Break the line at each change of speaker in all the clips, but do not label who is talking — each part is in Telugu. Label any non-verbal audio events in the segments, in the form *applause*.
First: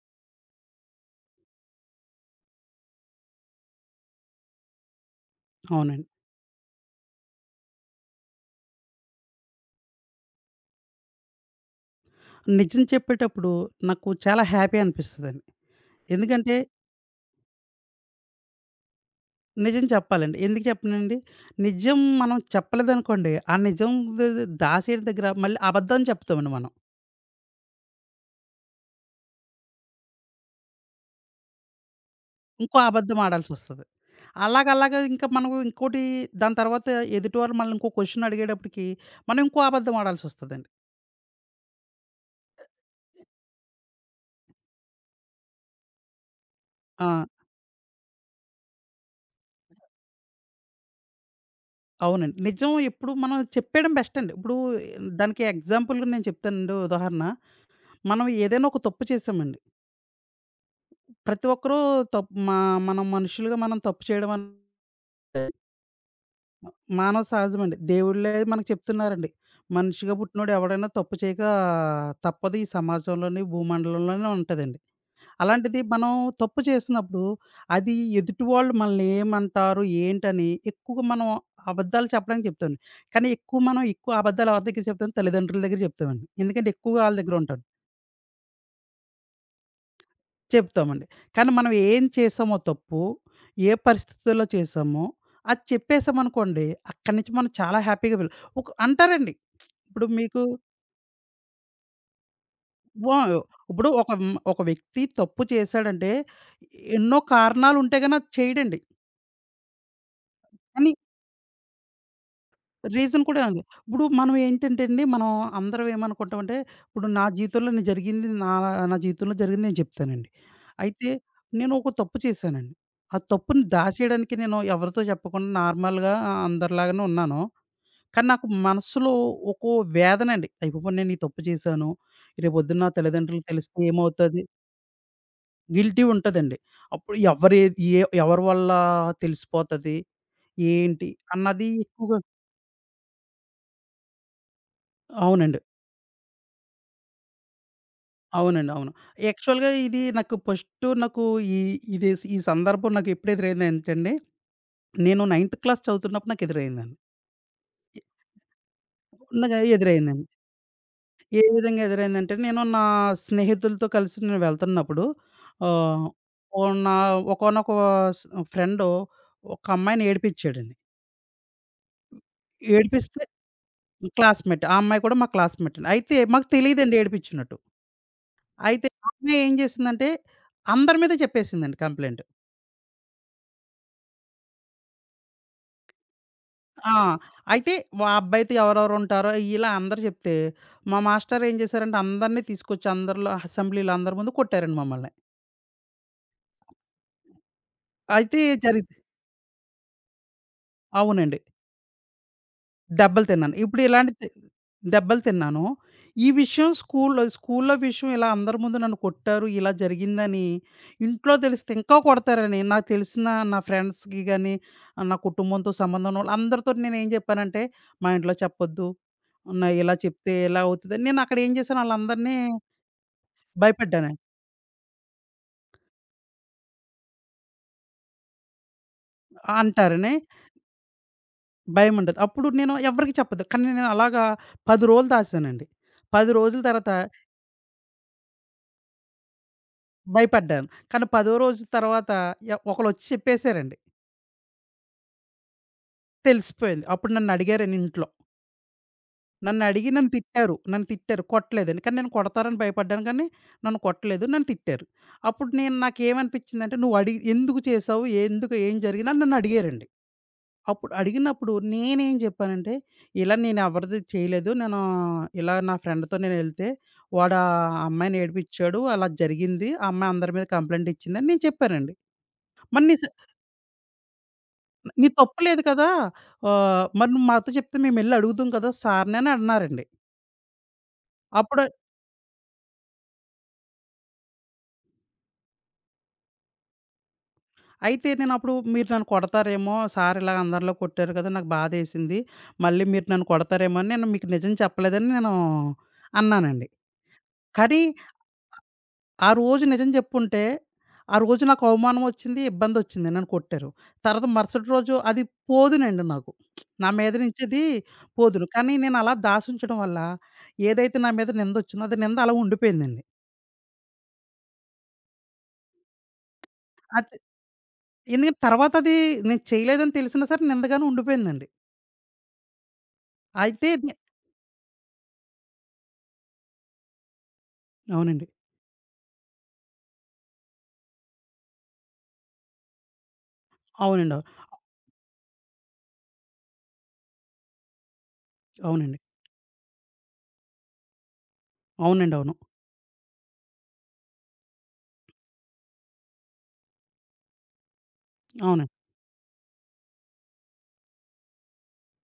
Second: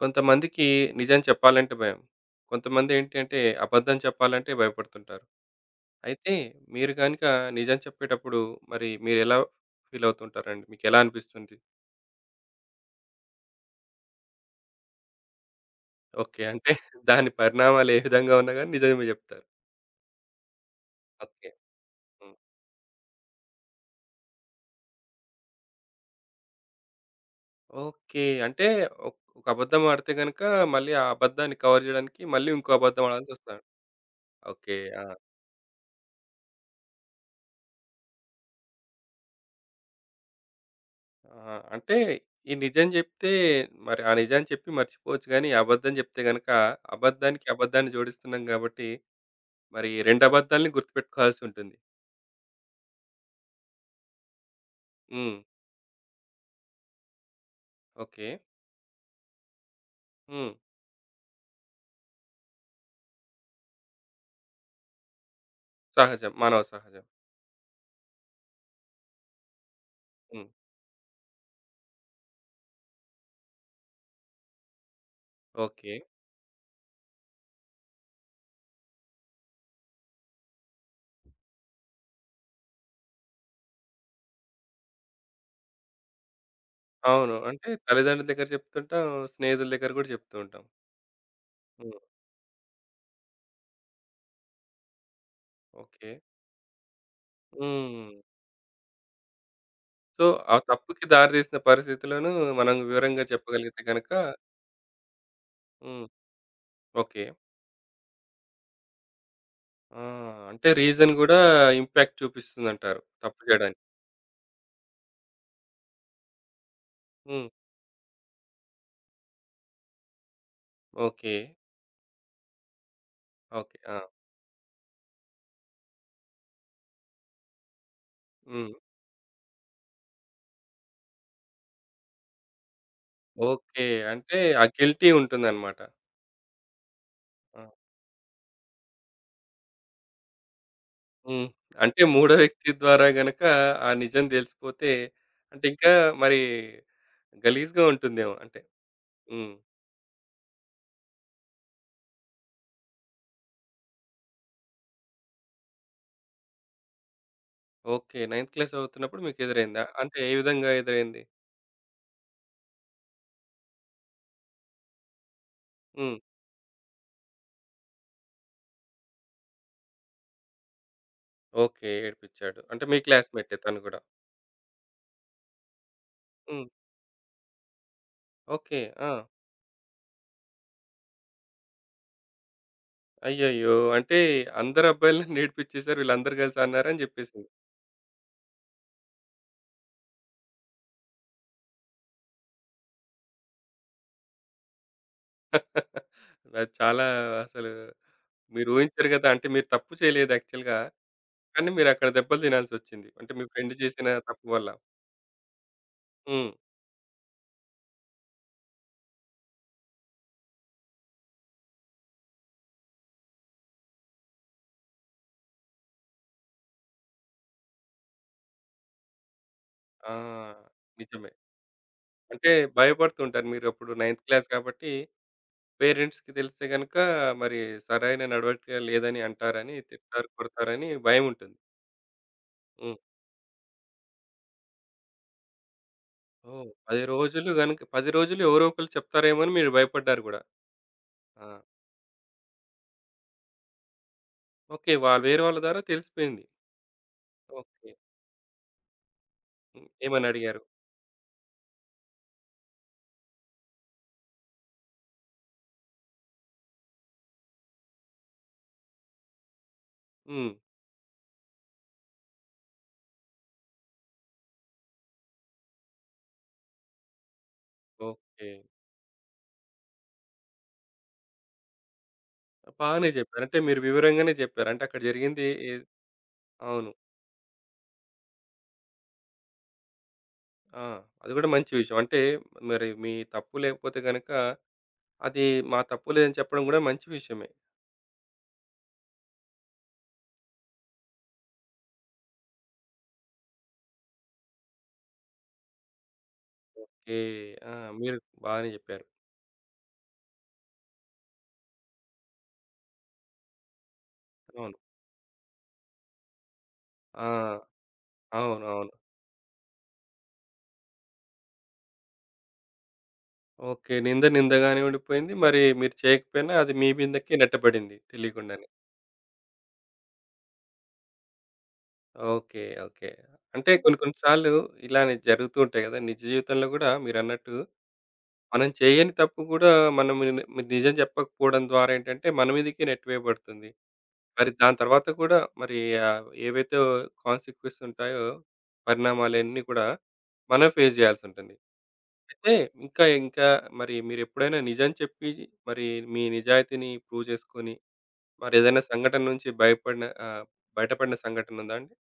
కొంతమందికి నిజం చెప్పాలంటే భయం. కొంతమంది ఏంటంటే అబద్ధం చెప్పాలంటే భయపడుతుంటారు.
అవునండి.
అయితే మీరు గనుక నిజం చెప్పేటప్పుడు మరి మీరెలా ఫీల్ అవుతుంటారండి? మీకెలా అనిపిస్తుంది?
నిజం చెప్పేటప్పుడు నాకు చాలా హ్యాపీ అనిపిస్తదండి.
ఓకే,
ఎందుకంటే
అంటే *laughs* దాని పరిణామాలు ఏ విధంగా ఉన్నా గాని నిజమే చెప్తారు.
నిజం చెప్పాలండి. ఎందుకు చెప్పనండి?
ఓకే.
నిజం
హ్మ్.
మనం చెప్పలేదనుకోండి, ఆ నిజం ద ద దాసేటి దగ్గర మళ్ళీ అబద్ధం చెప్తామండి మనం.
ఓకే, అంటే ఒక అబద్ధం ఆడితే గనుక మళ్ళీ ఆ అబద్ధాన్ని కవర్ జేయడానికి మళ్ళీ ఇంకో
ఇంకో
అబద్ధం
అబద్ధం
ఆడాల్సొస్తది.
ఆడాల్సొస్తది. అలాగ
ఓకే.
అలాగా
ఆ!
ఇంకా మనం ఇంకోటి దాని తర్వాత ఎదుటివారు మనల్ని ఇంకో క్వెషన్ అడిగేటప్పటికి మనం ఇంకో అబద్ధం ఆడాల్సొస్తదండి.
ఆ! అంటే ఈ నిజం జెప్తే మరి ఆ నిజాన్ని చెప్పి మర్చిపోవచ్చు గానీ, అబద్ధం జెప్తే గనక
ఆ!
అబద్ధానికి అబద్ధాన్ని జోడిస్తున్నాం గాబట్టి, మరి 2 అబద్ధాలని గుర్తుపెట్టుకోవాల్సుంటుంది.
అవునండి. నిజం ఎప్పుడు మనం చెప్పేయడం బెస్ట్ అండి. ఇప్పుడు
హ్మ్.
దానికి ఎగ్జాంపుల్‌గా నేను చెప్తానండి ఉదాహరణ. మనం
ఓకే.
ఏదైనా ఒక తప్పు చేశామండి.
హ్మ్.
ప్రతి ఒక్కరూ తప్పు మా మనం మనుషులుగా మనం తప్పు చేయడం అనేది
సహజం, మానవ సహజం.
మానవ సహజమండి. దేవుళ్ళే మనకు చెప్తున్నారండి. మనిషిగా
హ్మ్.
పుట్టినోడు ఎవడైనా తప్పు చేయక తప్పదు ఈ సమాజంలోని, భూమండలంలోనే ఉంటదండి. అలాంటిది
ఓకే.
మనం తప్పు చేసినప్పుడు అది ఎదుటి వాళ్ళు మనల్ని ఏమంటారు, ఏంటని ఎక్కువగా మనం అబద్ధాలు చెప్పడానికి చెప్తామండి. కానీ ఎక్కువ అబద్ధాలు ఎవరి దగ్గర చెప్తాం? తల్లిదండ్రుల దగ్గర చెప్తామండి. ఎందుకంటే ఎక్కువగా ఆళ్ళ
అవును,
దగ్గర ఉంటాం.
అంటే తల్లిదండ్రుల దగ్గర జెప్తుంటాం, స్నేహితుల దగ్గర గూడా జెప్తూ ఉంటాం.
చెప్తామండి. కానీ మనం
హ్మ్.
ఏం చేసామో తప్పు, ఏ పరిస్థితుల్లో చేసామో, అది
ఓకే.
చెప్పేసామనుకోండి, అక్కడి నుంచి మనం చాలా
హ్మ్.
హ్యాపీగా ఒక అంటారండి. ఇప్పుడు
సో,
మీకు
ఆ తప్పుకి దారి తీసిన పరిస్థితులను మనం
వా
వివరంగా చెప్పగలిగితే
ఇప్పుడు
గనక
ఒక ఒక వ్యక్తి తప్పు
హ్మ్.
చేశాడంటే ఎన్నో
ఓకే.
కారణాలుంటే గాని అది చేయడండి.
ఆ! అంటే
కానీ
రీజన్ గూడా ఇంపాక్ట్ చూపిస్తుందంటారు
రీజన్ కూడా
తప్పు
అండి.
జేయడానికి.
ఇప్పుడు మనం ఏంటంటే అండి, మనం అందరం ఏమనుకుంటామంటే, ఇప్పుడు
హ్మ్.
నా జీవితంలో జరిగింది నేను చెప్తానండి. అయితే
ఓకే.
నేను ఒక తప్పు చేశానండి. ఆ తప్పుని
ఓకే. ఆ!
దాచేయడానికి నేను ఎవరితో చెప్పకుండా నార్మల్‌గా అందరిలాగానే ఉన్నాను. కానీ నాకు
హ్మ్.
మనసులో ఒక్కో వేదనండి. అయ్యబాబోయ్! నేను ఈ తప్పు చేశాను. రేపొద్దున్న నా తల్లిదండ్రులకు తెలిస్తే
ఓకే, అంటే
ఏమవుతది?
ఆ గిల్టీ ఉంటుందన్నమాట.
గిల్టీ ఉంటదండి. అప్పుడు ఎవరు
ఆ!
ఏ ఎవరి వల్ల తెలిసిపోతది? ఏంటి?
హ్మ్.
అన్నది
అంటే
ఎక్కువగా
మూడో వ్యక్తి ద్వారా గనక ఆ నిజం దెలిసిపోతే
అవునండి.
అంటే ఇంకా మరి గలీజ్‌గా ఉంటుందేమో అంటే.
అవునండి. అవును.
హ్మ్.
యాక్చువల్‌గా ఇది నాకు ఫస్టు నాకు ఈ ఇది ఈ సందర్భం నాకు ఎప్పుడు ఎదురైందంటే అండి, నేను నైన్త్ క్లాస్ చదువుతున్నప్పుడు నాకు ఎదురైందండి. ఎ
ఓకే. నైన్త్ క్లాస్ చదువుతున్నప్పుడు
నాకు అది
మీకెదురైందా? అంటే
ఎదురైందండి.
ఏ విధంగా ఎదురైంది?
ఏ విధంగా ఎదురైందంటే నేను నా స్నేహితులతో కలిసి నేను వెళ్తున్నప్పుడు ఆహ్,
హ్మ్.
ఓ నా ఒకానొక స్ ఫ్రెండు ఒక అమ్మాయిని ఏడిపించాడండి.
ఓకే. ఏడిపించాడు. అంటే మీ
ఏడిపిస్తే
క్లాస్‌మేటే తను గూడా.
క్లాస్‌మేట్. ఆ అమ్మాయి కూడా మా క్లాస్‌మేట్ అండి. అయితే మాకు
హ్మ్.
తెలీదండి ఏడిపించినట్టు.
ఓకే.
అయితే ఆ
ఆ!
అమ్మాయి ఏం చేసిందంటే అందరి మీద చెప్పేసిందండి కంప్లెయింట్.
అయ్యయ్యో! అంటే అందరు అబ్బాయిలని నేర్పించేసారు. *laughs* వీళ్ళందరూ కలిసి
ఆ!
అన్నారని జెప్పేసింది.
అయితే మా అబ్బాయితో ఎవరెవరుంటారో ఇలా అందరూ చెప్తే, మా మాస్టారు ఏం చేశారంటే అందరిని తీసుకొచ్చి అందరిలో అసెంబ్లీలో అందరి ముందు కొట్టారండి మమ్మల్ని.
*laughs* అది చాలా అసలు
అయితే
మీరు
జరిగింది.
ఊహించరు గదా! అంటే మీరు తప్పు చేయలేదు యాక్చువల్‌గా.
అవునండి.
కానీ మీరక్కడ దెబ్బలు తినాల్సొచ్చింది.
దెబ్బలు
అంటే మీ
తిన్నాను.
ఫ్రెండ్
ఇప్పుడు
చేసిన
ఇలాంటి తి
తప్పు వల్ల.
దెబ్బలు తిన్నాను. ఈ
హ్మ్.
విషయం స్కూల్‌లో స్కూల్‌లో విషయం ఇలా అందరి ముందు నన్ను కొట్టారు, ఇలా జరిగిందని ఇంట్లో తెలిస్తే ఇంకా కొడతారని నాకు తెలిసిన నా ఫ్రెండ్స్‌కి గాని, నా కుటుంబంతో సంబంధం ఉన్నోళ్ళు అందరితోటి నేనేం చెప్పానంటే, మా ఇంట్లో చెప్పొద్దు. నా ఇలా
ఆ!
చెప్తే ఇలా అవుతదని నేను
నిజమే.
అక్కడ ఏం చేశాను ఆళ్ళందరిని
అంటే భయపడుతుంటారు, మీరప్పుడు
భయపెట్టాను.
నైన్త్ క్లాస్ కాబట్టి పేరెంట్స్‌కి తెలిస్తే గనుక మరి సరైన నడవడిక లేదని అంటారని,
అంటారని
తిడతారు, కొడతారని భయముంటుంది.
భయం ఉండదు. అప్పుడు నేను
హ్మ్.
ఎవరికీ చెప్పొద్దు. కానీ నేను అలాగా 10 రోజులు దాసానండి. 10 రోజుల
ఓహ్!
తర్వాత
10 రోజులు గనుక 10 రోజులు ఎవరో ఒకళ్ళు చెప్తారేమో అని మీరు భయపడ్డారు గూడా.
భయపడ్డాను. కానీ, పదో
ఆ!
రోజు తర్వాత ఒకళ్ళొచ్చి చెప్పేసారండి.
ఓకే. వాళ్ళు వేరే వాళ్ళ ద్వారా తెలిసిపోయింది.
తెలిసిపోయింది. అప్పుడు నన్నడిగారండి
ఓకే.
ఇంట్లో.
హ్మ్.
నన్నడిగి నన్ను
ఏమని
తిట్టారు.
అడిగారు?
నన్ను తిట్టారు. కొట్టలేదండి. కానీ, నేను కొడతారని భయపడ్డాను కానీ, నన్ను కొట్టలేదు. నన్ను తిట్టారు. అప్పుడు నేను నాకేమనిపించిందంటే, "నువ్వడిగి ఎందుకు చేసావు? ఎందుకు ఏం జరిగింది?" అని నన్నడిగారండి.
హ్మ్.
అప్పుడు అడిగినప్పుడు నేనేం చెప్పానంటే, "ఇలా నేను ఎవరిది చేయలేదు. నేను ఇలా నా ఫ్రెండ్‌తో నేనెళ్తే వాడు ఆ అమ్మాయిని
ఓకే.
ఏడిపిచ్చాడు. అలా జరిగింది. ఆ అమ్మాయి అందరి మీద కంప్లెయింట్ ఇచ్చిందని" నేను చెప్పానండి. మరి నే స
బానే జెప్పారు. అంటే మీరు వివరంగానే జెప్పారు. అంటే అక్కడ
నీ తప్పు
జరిగింది
లేదు
ఏ
కదా!
అవును.
మరి నువ్వు మాతో చెప్తే మేమెళ్లి అడుగుదుం కదా! సార్‌ని అని అన్నారండి.
ఆ! అది గూడా
అప్పుడు
మంచి విషయం. అంటే మరి మీ తప్పు లేకపోతే గనక అది మా తప్పు లేదని చెప్పడం గూడా మంచి విషయమే.
అయితే నేనప్పుడు మీరు నన్ను కొడతారేమో! సార్ ఇలా అందరిలో కొట్టారు కదా! నాకు బాధేసింది. మళ్ళీ మీరు నన్ను కొడతారేమో అని నేను మీకు నిజం చెప్పలేదని నేను అన్నానండి.
ఓకే. ఆ!
కానీ
మీరు బానే జెప్పారు.
ఆ రోజు నిజం చెప్పుంటే, ఆ రోజు నాకు అవమానం వచ్చింది, ఇబ్బందొచ్చింది. నన్ను కొట్టారు. తర్వాత మరుసటి
అవును.
రోజు అది పోదునండి నాకు. నా మీద
ఆ!
నుంచది పోదును. కానీ
అవునవును.
నేనలా దాసుంచడం వల్ల ఏదైతే నా మీద నిందొచ్చిందో అది నింద అలా ఉండిపోయిందండి.
ఓకే, నింద నిందగానే ఉండిపోయింది. మరి మీరు చేయకపోయినా అది మీ
అది
మీదకే నెట్టబడింది
ఎందుకంటే
తెలియకుండానే.
తర్వాత అది నేను చేయలేదని తెలిసినా సరే నిందగానే ఉండిపోయిందండి.
ఓకే. ఓకే.
అయితే
అంటే
నే
కొన్ని కొన్ని సార్లు ఇలానే జరుగుతూ ఉంటాయి గదా! నిజ జీవితంలో గూడా మీరన్నట్టు
అవునండి.
మనం చేయని తప్పు గూడా మనం ని ని- నిజం చెప్పకపోవడం ద్వారా ఏంటంటే మన మీదకే నెట్టివేయబడుతుంది.
అవునండి. అవును.
మరి దాని తర్వాత కూడా మరి ఏవైతే కాన్సిక్వెన్స్ ఉంటాయో
అవునండి.
పరిణామాలన్నీ కూడా మనం ఫేస్ జేయాల్సుంటుంది.
అవునండి. అవును.
అయితే ఇంకా ఇంకా మరి మీరెప్పుడైనా నిజం చెప్పి మరి మీ నిజాయితీని ప్రూవ్ జేసుకొని
అవునండి.
మరేదైనా సంఘటన నుంచి భయపడిన బయటపడిన సంఘటన ఉందా అండి?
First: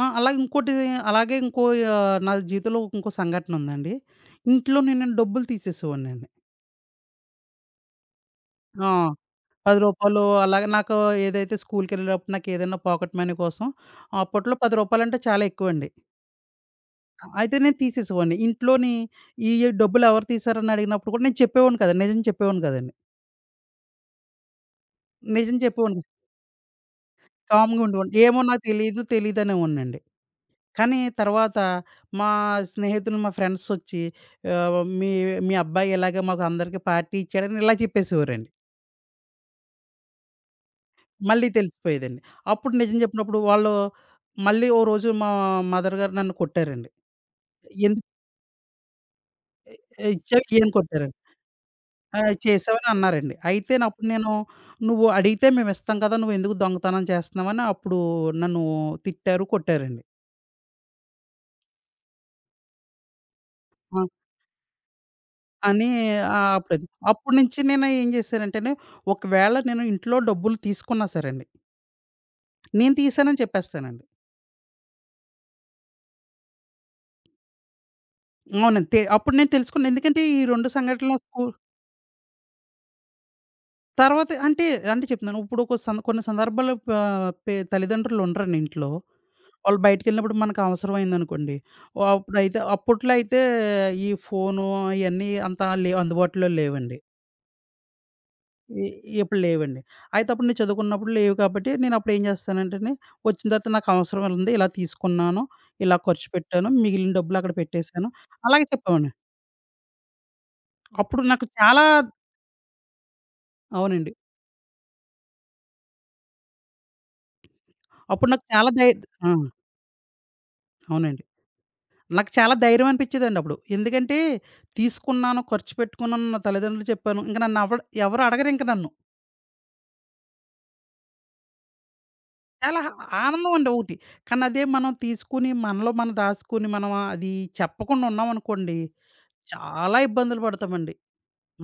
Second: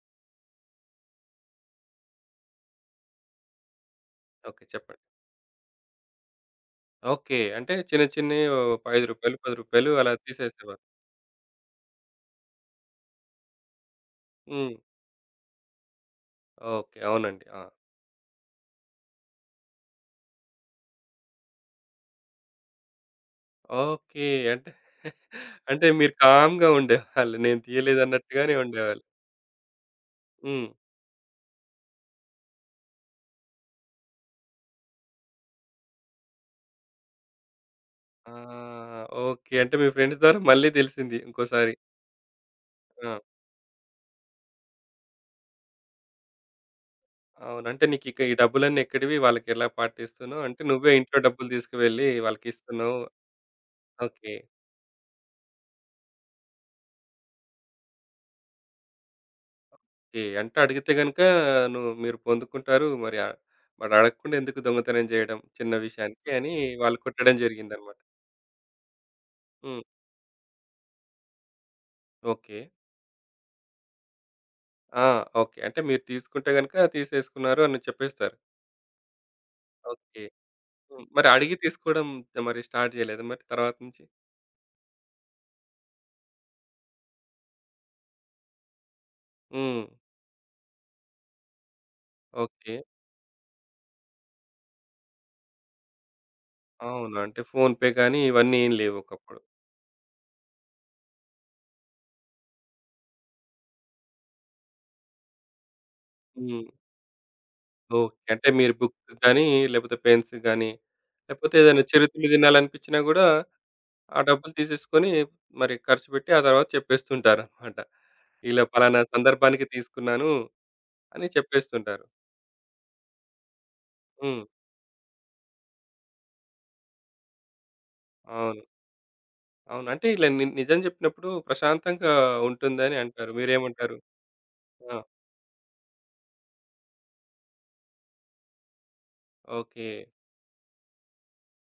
ఆ! అలాగే ఇంకోటి అలాగే ఇంకో ఆహ్, నా జీవితంలో ఇంకో సంఘటన ఉందండి.
ఓకే.
ఇంట్లో నేను
చెప్పండి.
డబ్బులు తీసేసేవాడినండి.
ఓకే. అంటే చిన్న చిన్నయి ఓ రూ.
ఆ!
5, రూ. 10
రూ.
అలా
10 అలాగే
తీసేసేవారు.
నాకు ఏదైతే స్కూల్‌కెళ్ళేటప్పుడు నాకేదైనా పాకెట్ మనీ కోసం అప్పట్లో
హ్మ్.
రూ. 10 అంటే చాలా ఎక్కువండి.
ఓకే. అవునండి.
అయితే
ఆ!
నేను తీసేసేవాడిని. ఇంట్లోని ఈ డబ్బులు ఎవరు తీశారని అడిగినప్పుడు కూడా నేను చెప్పేవాడిని కాదండి. నిజం చెప్పేవాడిని కాదండి.
ఓకే. అంటే *laughs*
నిజం
అంటే
చెప్పేవాడిని
మీరు కామ్‌గా ఉండేవాళ్ళు. నేను
కామ్‌గా ఉండేవాడిని. ఏమో
తీయలేదన్నట్టుగానే
నాకు తెలీదు,
ఉండేవాళ్ళు.
తెలీదనేవాడినండి.
హ్మ్.
కానీ తర్వాత మా స్నేహితులు, మా ఫ్రెండ్సొచ్చి ఆహ్, మీ మీ అబ్బాయి ఇలాగ మాకు అందరికి పార్టీ ఇచ్చాడని ఇలా
ఆ!
చెప్పేసేవారండి.
ఓకే. అంటే మీ ఫ్రెండ్స్ ద్వారా మళ్ళీ తెలిసింది
మళ్ళీ
ఇంకోసారి.
తెలిసిపోయేదండి. అప్పుడు నిజం
ఆ!
చెప్పినప్పుడు వాళ్ళు మళ్ళీ ఓ రోజు మా మదర్ గారు నన్ను కొట్టారండి.
అవును. అంటే
ఎందుకు
నీకిక ఈ డబ్బులన్నీ ఎక్కడివి? వాళ్ళకెలా పార్టీ
ఇచ్చావు
ఇస్తున్నావు? అంటే
ఇయ్యని
నువ్వే
కొట్టారండి.
ఇంట్లో డబ్బులు తీసుకువెళ్ళి
ఆ! చేశావని
వాళ్ళకిస్తున్నావు.
అన్నారండి. అయితే అప్పుడు నేను
ఓకే.
"నువ్వు అడిగితే మేమిస్తాం కదా! నువ్వెందుకు దొంగతనం చేస్తున్నావని" అప్పుడు నన్ను తిట్టారు, కొట్టారండి.
ఓకే, అంటే అడిగితే గనుక మీరు పొందుకుంటారు. మరి మరి
ఆ!
అడగకుండా ఎందుకు దొంగతనం జేయడం చిన్న
అని
విషయానికి అని
అప్పుడది.
వాళ్ళు కొట్టడం
అప్పటి నుంచి నేను
జరిగిందన్నమాట.
ఏం చేశానంటేనే, ఒకవేళ
హ్మ్.
నేను ఇంట్లో డబ్బులు తీసుకున్నా సరే అండి,
ఓకే.
నేను తీశానని చెప్పేస్తానండి.
ఆ! ఓకే. అంటే మీరు తీసుకుంటే గనుక తీసేసుకున్నారు అని చెప్పేస్తారు.
అవునండి. అప్పుడు నేను తెలుసుకున్నా. ఎందుకంటే
ఓకే.
ఈ 2
హ్మ్.
సంఘటనలు
మరి
స్కూల్
అడిగి తీసుకోవడం మరి స్టార్ట్ జేయలేదా మరి తర్వాత నుంచి?
తర్వాత అంటే, అంటే చెప్తున్నాను. ఇప్పుడు ఒక సం కొన్ని సందర్భాల్లో ప పె తల్లిదండ్రులు ఉండరండి ఇంట్లో. వాళ్ళు
హ్మ్.
బయటికెళ్ళినప్పుడు మనకు అవసరమైందనుకోండి, ఆహ్, అప్పుడైతే
ఓకే.
అప్పట్లో అయితే ఫోను అయన్నీ అంత లేవు అందుబాటులో లేవండి.
అవును. అంటే ఫోన్‌పే గానీ ఇవన్నీ ఏం
ఇ
లేవు
ఇప్పుడు
ఒకప్పుడు.
లేవండి. అయితే అప్పుడు నేను చదువుకున్నప్పుడు లేవు కాబట్టి నేనప్పుడు ఏం చేస్తానంటేనే, వచ్చిన తర్వాత నాకు అవసరం ఉంది. ఇలా తీసుకున్నాను, ఇలా ఖర్చు
హ్మ్.
పెట్టాను, మిగిలిన డబ్బులు అక్కడ పెట్టేసాను.
ఓకే. అంటే
అలాగే
మీరు
చెప్పేవాడిని.
బుక్స్ గానీ, లేకపోతే పెన్స్ గానీ,
అప్పుడు నాకు
లేకపోతే ఏదైనా
చాలా
చిరుతిళ్ళు తినాలనిపించినా గూడా
అవునండి.
ఆ డబ్బులు తీసేసుకొని మరి ఖర్చు పెట్టి ఆ తర్వాత చెప్పేస్తుంటారనమాట.
అప్పుడు నాకు
ఇలా
చాలా ధై
పలానా
ఆ!
సందర్భానికి తీసుకున్నాను
అవునండి.
అని చెప్పేస్తుంటారు.
నాకు చాలా ధైర్యం అనిపించేదండి అప్పుడు. ఎందుకంటే
హ్మ్.
తీసుకున్నాను, ఖర్చు పెట్టుకున్నాను, నా తల్లిదండ్రులు చెప్పాను. ఇంక నన్ను ఎవరు అడగరు
అవును.
ఇంక నన్ను.
అవును. అంటే ఇలా నిజం చెప్పినప్పుడు ప్రశాంతంగా
చాలా
ఉంటుందని అంటారు.
ఆనందం అండి ఒకటి.
మీరేమంటారు?
కానీ అదే మనం
ఆ!
తీసుకొని మనలో మనం దాసుకొని మనం అది చెప్పకుండా ఉన్నామనుకోండి
ఓకే.
చాలా ఇబ్బందులు పడతామండి.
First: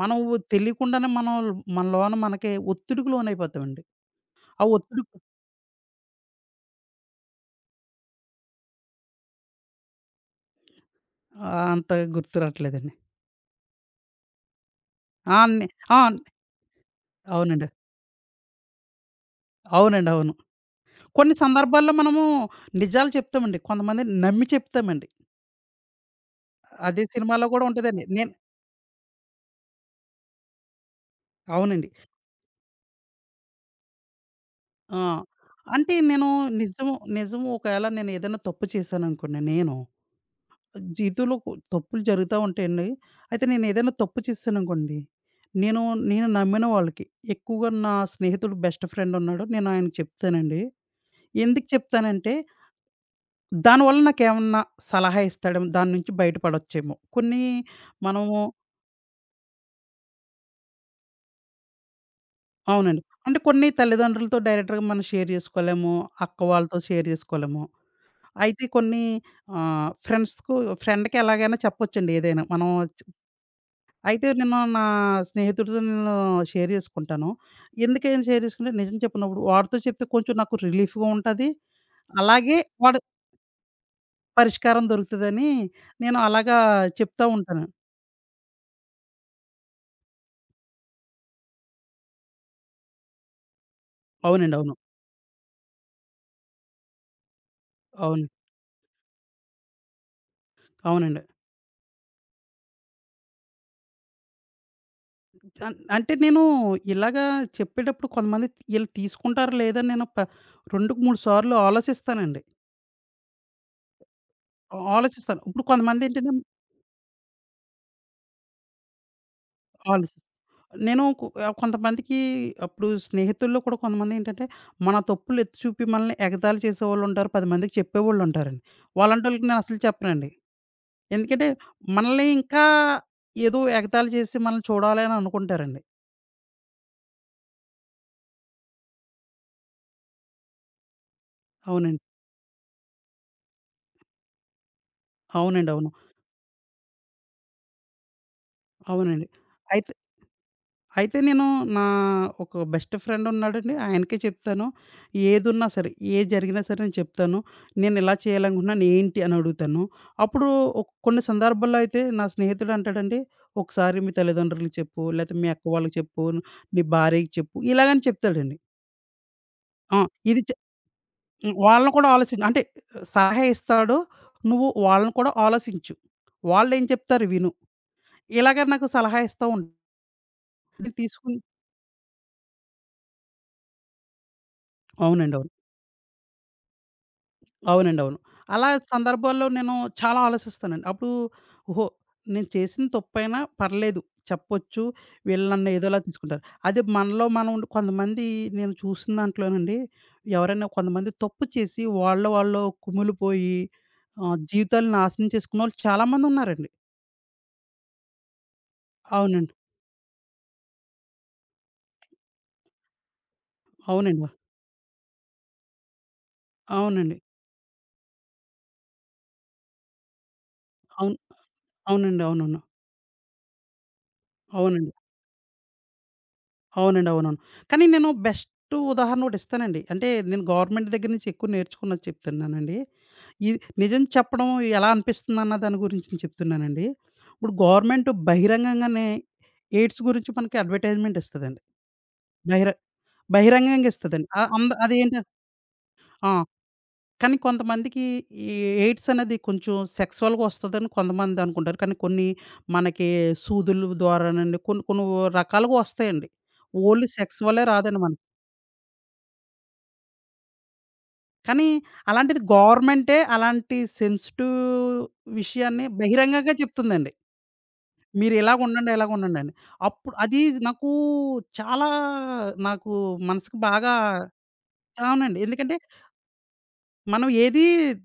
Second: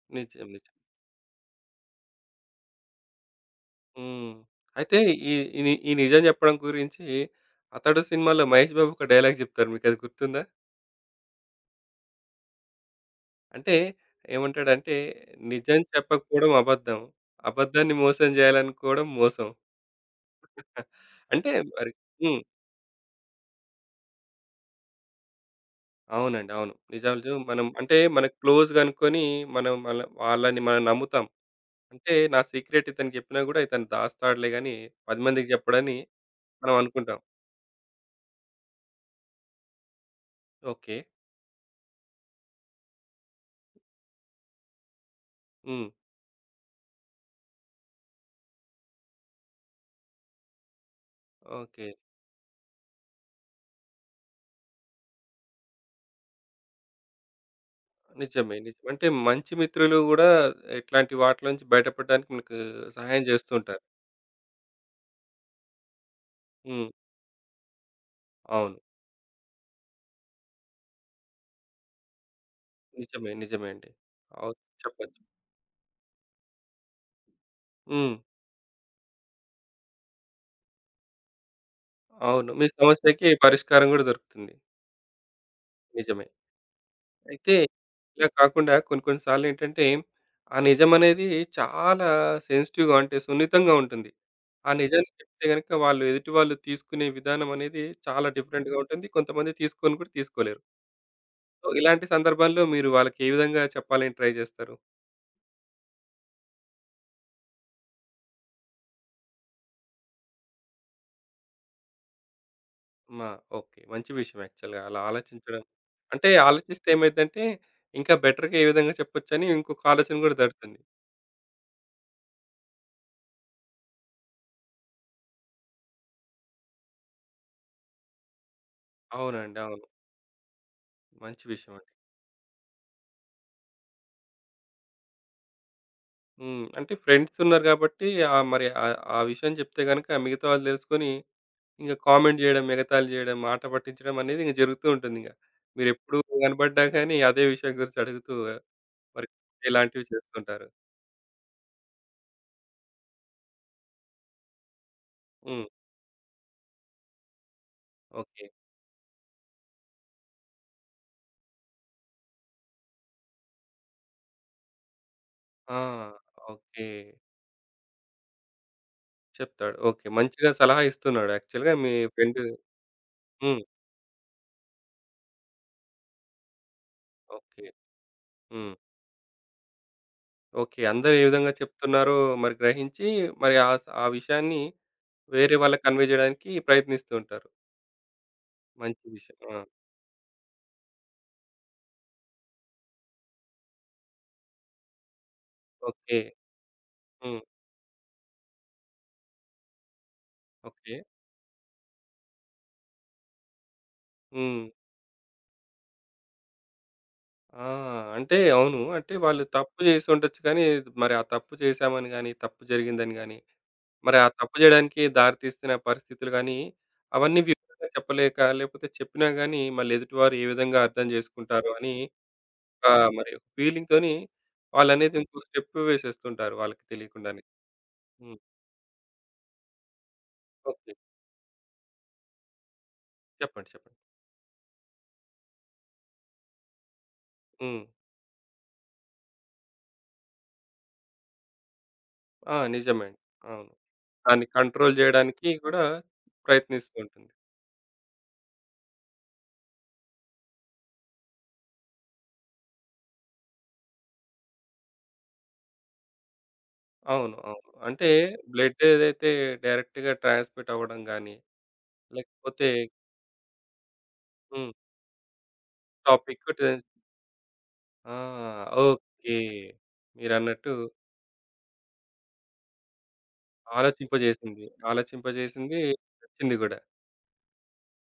మనం ఉ-
నిజం. నిజం.
తెలియకుండానే మనం మన లోన మనకి ఒత్తిడికి లోనైపోతామండి.
హ్మ్.
ఆ
అయితే
ఒత్తిడి
ఈ ఈ ఈ నిజం చెప్పడం గురించి 'అతడు' సినిమాలో మహేష్ బాబు ఒక డైలాగ్ చెప్తారు. మీకది గుర్తుందా?
ఆ! అంత గుర్తు రావట్లేదండి.
అంటే ఏమంటాడంటే
ఆ! అన్ని
నిజం
ఆ!
చెప్పకపోవడం అబద్ధం.
అవునండి.
అబద్ధాన్ని మోసం చేయాలనుకోవడం మోసం.
అవునండి. అవును. కొన్ని
అంటే మరి
సందర్భాల్లో మనము
హ్మ్.
నిజాలు చెప్తామండి. కొంతమందిని నమ్మి చెప్తామండి.
అవునండి. అవును.
అదే
నిజాలు
సినిమాలో కూడా
మనం అంటే
ఉంటదండి.
మనకు క్లోజ్‌గనుకోని మనం మళ్ళ వాళ్ళని మనం నమ్ముతాం.
అవునండి.
అంటే నా సీక్రెట్ ఇతనికి చెప్పినా గూడా ఇతను దాస్తాడులే గాని
ఆ!
10 మందికి
అంటే
చెప్పడని
నేను
మనం
నిజం
అనుకుంటాం.
నిజం ఒకవేళ నేను ఏదైనా తప్పు చేశాననుకోండి నేను
ఓకే.
జీవితంలో తప్పులు జరుగుతా ఉంటాయండి. అయితే నేనేదైనా తప్పు చేశాననుకోండి, నేను
హ్మ్.
నేను నమ్మిన వాళ్ళకి ఎక్కువగా నా స్నేహితుడు బెస్ట్ ఫ్రెండ్ ఉన్నాడు. నేను ఆయనకి చెప్తానండి. ఎందుకు
ఓకే.
చెప్తానంటే, దానివల్ల నాకేమన్నా సలహా ఇస్తాడేమో, దాని నుంచి బయటపడొచ్చేమో. కొన్ని మనము
నిజమే. నిజమే. అంటే మంచి మిత్రులు గూడా ఇట్లాంటి వాటిలో నుంచి బయటపడడానికి మీకు
అవునండి.
సహాయం
అంటే కొన్ని
జేస్తుంటారు.
తల్లిదండ్రులతో డైరెక్ట్‌గా మనం షేర్ చేసుకోలేము. అక్క వాళ్ళతో
హ్మ్.
షేర్ చేసుకోలేము. అయితే
అవును.
కొన్ని ఆహ్, ఫ్రెండ్స్‌కు ఫ్రెండ్‌కి ఎలాగైనా చెప్పొచ్చండి ఏదైనా.
నిజమే. నిజమే అండి.
అయితే నేను
అవును.
నా
చెప్పొచ్చు.
స్నేహితుడితో నేను షేర్ జేసుకుంటాను.
హ్మ్.
ఎందుకని షేర్ జేసుకుంటే నిజం చెప్పినప్పుడు వాడితో చెప్తే కొంచెం నాకు రిలీఫ్‌గా ఉంటది.
అవును.
అలాగే
మీ
వాడు
సమస్యకి పరిష్కారం గూడా దొరుకుతుంది.
పరిష్కారం దొరుకుతదని నేను
నిజమే.
అలాగా చెప్తా
అయితే
ఉంటాను.
ఇలా కాకుండా కొన్ని కొన్ని సార్లేంటంటే, ఆ నిజమనేది చాలా సెన్సిటివ్‌గా, అంటే సున్నితంగా ఉంటుంది.
అవునండి.
ఆ
అవును.
నిజాన్ని చెప్తే గనక వాళ్ళు, ఎదుటి వాళ్ళు తీసుకునే విధానం అనేది
అవును.
చాలా డిఫరెంట్‌గా ఉంటుంది. కొంతమంది తీసుకొని కూడా తీసుకోలేరు.
అవునండి.
సో, ఇలాంటి సందర్భాల్లో మీరు వాళ్ళకి ఏ విధంగా చెప్పాలని ట్రై జేస్తారు?
అంటే నేను ఇలాగా చెప్పేటప్పుడు కొంతమంది ఈళ్ళు తీసుకుంటారో లేదో నేను ప 2కి 3 సార్లు ఆలోచిస్తానండి.
మా ఓకే. మంచి విషయం యాక్చువల్‌గా అలా
ఆలోచిస్తాను.
ఆలోచించడం.
ఇప్పుడు
అంటే
కొంతమందేంటంటే
ఆలోచిస్తే ఏమైద్దంటే, ఇంకా బెటర్‌గా ఏ విధంగా చెప్పొచ్చని ఇంకొక
ఆలోచి
ఆలోచన గూడా దడుతుంది.
నేను కొంతమందికి అప్పుడు స్నేహితుల్లో కూడా కొంతమందేంటంటే, మన తప్పులు ఎత్తి చూపి మనల్ని ఎగతాళి చేసేవాళ్ళుంటారు. 10 మందికి చెప్పేవాళ్ళుంటారండి. అలాంటోళ్ళకి
అవునండి.
నేను అసలు
అవును.
చెప్పనండి.
మంచి
ఎందుకంటే,
విషయం.
మనల్ని ఇంకా ఏదో ఎగతాళి చేసి మనల్ని చూడాలి అని అనుకుంటారండి.
హ్మ్. అంటే ఫ్రెండ్స్ ఉన్నారు గాబట్టి మరి ఆ ఆ విషయం జెప్తే గనక మిగతా వాళ్ళు దెలుసుకొని ఇంక
అవునండి.
కామెంట్ జేయడం, ఎగతాళి జేయడం, మాట పట్టించడం అనేది ఇంక జరుగుతూ ఉంటుందింక.
అవునండి. అవును.
మీరెప్పుడు గనపడ్డా కానీ అదే విషయం గురించి అడుగుతూ
అవునండి.
మరి
అయితే
ఇలాంటివి చేస్తుంటారు.
అయితే నేను నా ఒక బెస్ట్ ఫ్రెండ్ ఉన్నాడండి. ఆయనకే చెప్తాను.
హ్మ్.
ఏదున్నా సరే, ఏది జరిగినా సరే నేను చెప్తాను. నేను ఇలా
ఓకే.
చేయాలనుకుంటున్నాను ఏంటి అని అడుగుతాను. అప్పుడు కొన్ని సందర్భాల్లో అయితే నా స్నేహితుడు అంటాడండి, "ఒకసారి మీ తల్లిదండ్రులకి చెప్పు, లేతే మీ అక్క
ఆ!
వాళ్ళకి చెప్పు,
ఓకే.
నీ భార్యకి చెప్పు" ఇలాగని చెప్తాడండి.
చెప్తాడు.
ఆ!
ఓకే.
ఇది
మంచిగా
చె
సలహా ఇస్తున్నాడు
హ్మ్.
యాక్చువల్‌గా
వాళ్ళని
మీ
కూడా
ఫ్రెండ్.
ఆలోచించ అంటే సలహా
హ్మ్.
ఇస్తాడు. నువ్వు వాళ్ళని కూడా ఆలోచించు. వాళ్ళేం చెప్తారు విను.
ఓకే.
ఇలాగ
హ్మ్.
నాకు సలహా ఇస్తా ఉంటాడు.
ఓకే.
నేను
అందరూ ఏ
తీసుకుని
విధంగా చెప్తున్నారో మరి గ్రహించి మరి ఆ విషయాన్ని
అవునండి. అవును.
వేరే వాళ్ళకి కన్వే జేయడానికి ప్రయత్నిస్తూ ఉంటారు.
అవునండి. అవును. అలా
మంచి విషయం.
సందర్భాల్లో
ఆ!
నేను చాలా ఆలోచిస్తానండి. అప్పుడు ఓహో! నేను చేసిన తప్పైనా పర్లేదు చెప్పొచ్చు. వీళ్ళు నన్ను ఏదోలా
ఓకే.
తీసుకుంటారు. అదే మనలో
హ్మ్.
మనం ఉండి కొంతమంది నేను చూసిన దాంట్లోనండి ఎవరైనా
ఓకే.
కొంతమంది తప్పు చేసి వాళ్ళలో వాళ్ళు కుమిలిపోయి
హ్మ్.
జీవితాలు నాశనం చేసుకున్నోళ్ళు చాలామందున్నారండి.
ఆ! అంటే అవును. అంటే వాళ్ళు
అవునండి.
తప్పు చేసి ఉండొచ్చు, కానీ మరి ఆ తప్పు చేశామని గాని, తప్పు జరిగిందని గాని, మరి ఆ
అవునండి.
తప్పు చేయడానికి దారి తీస్తున్న పరిస్థితులు గాని,
అవునండి.
అవన్నీ వివరంగా చెప్పలేక, లేకపోతే చెప్పినా గాని మళ్ళీ ఎదుటివారు ఏ విధంగా అర్థం
అవును.
చేసుకుంటారో అని
అవునండి. అవునవును.
ఒక మరి ఒక ఫీలింగ్‌తోని
అవునండి.
వాళ్ళనేది ఇంకో స్టెప్ వేసేస్తుంటారు వాళ్ళకి
అవునండి. అవునవును.
తెలియకుండానే.
కానీ నేను
హ్మ్.
బెస్ట్ ఉదాహరణ ఒకటిస్తానండి. అంటే నేను గవర్నమెంట్
ఓకే.
దగ్గర నుంచి ఎక్కువ నేర్చుకున్నది చెప్తున్నానండి. ఈ
చెప్పండి. చెప్పండి.
నిజం చెప్పడం ఎలా అనిపిస్తుందన్న దాని గురించి నేను చెప్తున్నానండి. ఇప్పుడు
హ్మ్.
గవర్నమెంట్ బహిరంగంగానే ఎయిడ్స్ గురించి మనకి అడ్వర్టైజ్‌మెంట్ ఇస్తదండి.
ఆ!
బహిర
నిజమే అండి. అవును.
బహిరంగంగా ఇస్తదండి.
దాన్ని
ఆహ్, అంద
కంట్రోల్
అదేంట
చేయడానికి కూడా
ఆ!
ప్రయత్నిస్తూ ఉంటుంది.
కానీ కొంతమందికి ఈ ఎయిడ్స్ అనేది కొంచెం సెక్సువల్‌గా వస్తదని కొంతమంది అనుకుంటారు. కానీ కొన్ని మనకి సూదులు ద్వారానండి కొన్ని, కొన్ని రకాలుగా వస్తాయండి. ఓన్లీ
అవును.
సెక్స్ వల్లే
అవును.
రాదండి
అంటే
మనకి.
బ్లడ్ ఏదైతే డైరెక్ట్‌గా ట్రాన్స్‌మిట్ అవ్వడం గాని,
కానీ అలాంటిది
లేకపోతే
గవర్నమెంటే అలాంటి సెన్సిటివ్
హ్మ్.
విషయాన్ని
టాపిక్
బహిరంగంగా
టెన్స్
చెప్తుందండి.
ఆ!
మీరు ఇలాగుండండి,
ఓకే.
ఇలాగుండండని. అప్పుడు అది
మీరన్నట్టు
నాకు చాలా నాకు మనసుకి బాగా
ఆలోచింపజేసింది.
అవునండి. ఎందుకంటే
ఆలోచింపజేసింది, వచ్చింది గూడా.
మనం ఏది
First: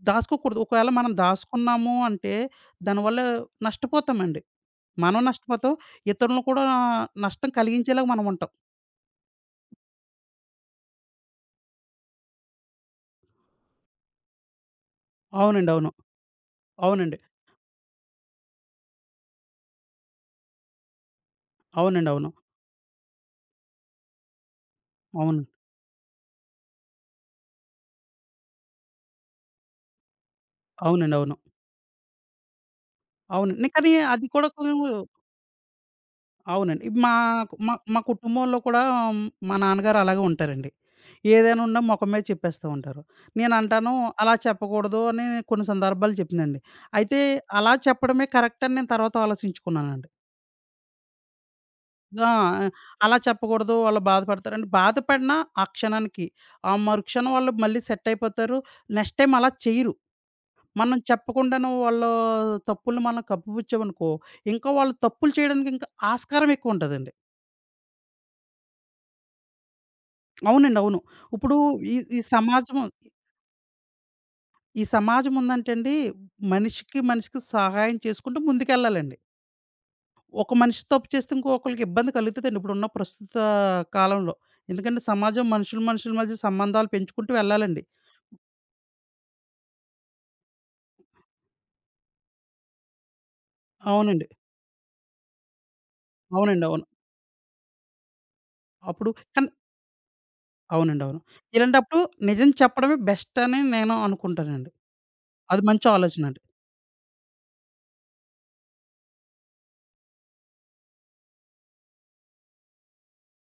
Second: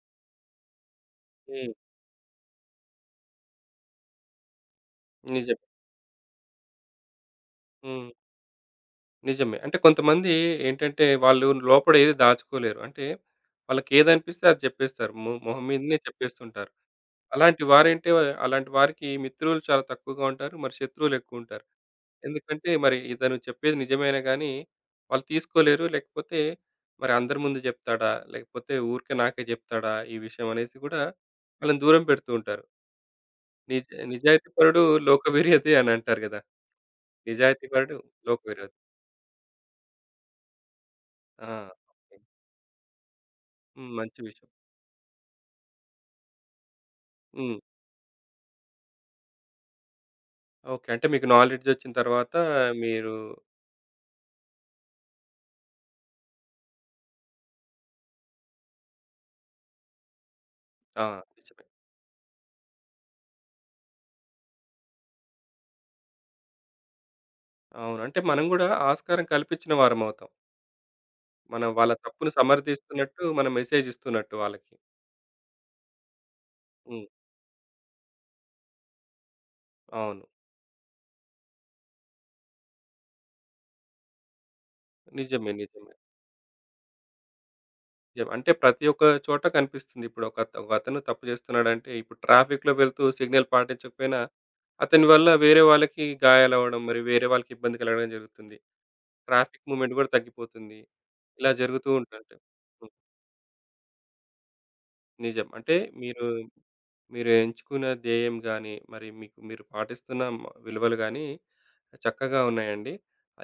దాసుకోకూడదు. ఒకవేళ మనం
హ్మ్.
దాసుకున్నాము అంటే దానివల్ల నష్టపోతామండి. మనం
నిజమే.
నష్టపోతాం, ఇతరులను కూడా నష్టం కలిగించేలాగా
హ్మ్.
మనం ఉంటాం.
నిజమే. అంటే కొంతమంది ఏంటంటే, వాళ్ళు లోపల ఏది దాచుకోలేరు. అంటే వాళ్ళకేదనిపిస్తే అది చెప్పేస్తారు. మొహం
అవునండి. అవును.
మీదనే చెప్పేస్తుంటారు.
అవునండి.
అలాంటి వారంటే అలాంటి వారికి మిత్రులు చాలా తక్కువగా ఉంటారు. మరి శత్రువులు ఎక్కువుంటారు.
అవునండి. అవును.
ఎందుకంటే మరి ఇతను చెప్పేది నిజమేనా గానీ, వాళ్ళు
అవును.
తీసుకోలేరు. లేకపోతే మరి అందరి ముందు జెప్తాడా? లేకపోతే ఊరికే నాకే జెప్తాడా? ఈ విషయం అనేసి గూడా
అవునండి. అవును.
వాళ్ళని దూరం పెడుతూ ఉంటారు.
అవునండి. అవును. అవును.
నిజ
కానీ అది కూడా కొంచెం
నిజాయితీపరుడు లోకవిరోధి అని అంటారు గదా!
అవునండి. మాకు మా మా
నిజాయితీపరుడు
మా కుటుంబంలో
లోకవిరోధి.
కూడా మా నాన్నగారు అలాగే ఉంటారండి.
ఆ!
ఏదైనా ఉన్నా మొఖం
ఓకే.
మీద చెప్పేస్తూ ఉంటారు.
హ్మ్.
నేనంటాను
మంచి
అలా
విషయం.
చెప్పకూడదు అని కొన్ని సందర్భాలు చెప్పిందండి. అయితే
హ్మ్.
అలా చెప్పడమే కరెక్ట్ అని నేను తర్వాత ఆలోచించుకున్నానండి.
ఓకే. అంటే మీకు నాలెడ్జ్ ఒచ్చిన
ఆ!
తర్వాత మీరు
అలా చెప్పకూడదు వాళ్ళు బాధపడతారని బాధపడినా ఆ క్షణానికి, ఆ మరుక్షణం వాళ్ళు మళ్ళీ సెట్ అయిపోతారు. నెక్స్ట్ టైమ్ అలా చెయ్యరు. మనం
ఆ! నిజమే.
చెప్పకుండానే వాళ్ళ తప్పుల్ని మనం కప్పిపుచ్చామనుకో, ఇంకా వాళ్ళు తప్పులు చేయడానికి ఇంకా ఆస్కారం ఎక్కువుంటదండి.
అవును. అంటే మనం గూడా ఆస్కారం కల్పించిన వారమవుతాం.
అవునండి. అవును. ఇప్పుడు
మనం వాళ్ళ
ఈ ఈ
తప్పుని
సమాజము
సమర్థిస్తున్నట్టు మనం మెసేజ్ ఇస్తున్నట్టు వాళ్ళకి.
ఈ సమాజం ఉందంటే అండి, మనిషికి,
హ్మ్.
మనిషికి సహాయం చేసుకుంటూ ముందుకెళ్ళాలండి.
అవును.
ఒక మనిషి తప్పు చేస్తే ఇంకొకళ్ళకి ఇబ్బంది కలుగుతదండి ఇప్పుడున్న ప్రస్తుత కాలంలో. ఎందుకంటే సమాజం
నిజమే.
మనుషులు,
నిజమే.
మనుషుల మధ్య సంబంధాలు పెంచుకుంటూ వెళ్ళాలండి.
నిజమే. అంటే ప్రతి ఒక్క చోట కనిపిస్తుంది. ఇప్పుడు ఒక ఒకతను తప్పు చేస్తున్నాడంటే ఇప్పుడు ట్రాఫిక్‌లో వెళ్తూ సిగ్నల్ పాటించకపోయినా
అవునండి.
అతని వల్ల వేరే వాళ్ళకి
అవునండి.
గాయాలవ్వడం,
అవును.
మరి వేరే వాళ్ళకి ఇబ్బంది కలగడం జరుగుతుంది.
అప్పుడు కానీ
ట్రాఫిక్ మూవ్‌మెంట్ కూడా తగ్గిపోతుంది.
అవునండి. అవును.
ఇలా జరుగుతూ
ఇలాంటప్పుడు
ఉంటుంది.
నిజం చెప్పడమే బెస్ట్ అని నేను అనుకుంటానండి.
నిజం.
అది
అంటే
మంచి ఆలోచన
మీరు,
అండి.
మీరు ఎంచుకున్న ధ్యేయం గాని, మరి మీకు మీరు పాటిస్తున్న విలువలు గాని, చక్కగా ఉన్నాయండి.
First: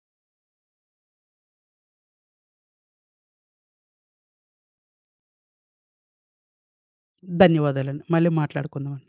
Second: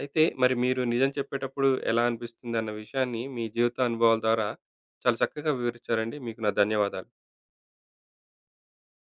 అయితే మరి మీరు నిజం చెప్పేటప్పుడు ఎలా అనిపిస్తుందన్న విషయాన్ని మీ జీవిత అనుభవాల ద్వారా చాలా చక్కగా వివరించారండి. మీకు నా ధన్యవాదాలు.
ధన్యవాదాలండి. మళ్ళీ మాట్లాడుకుందాం.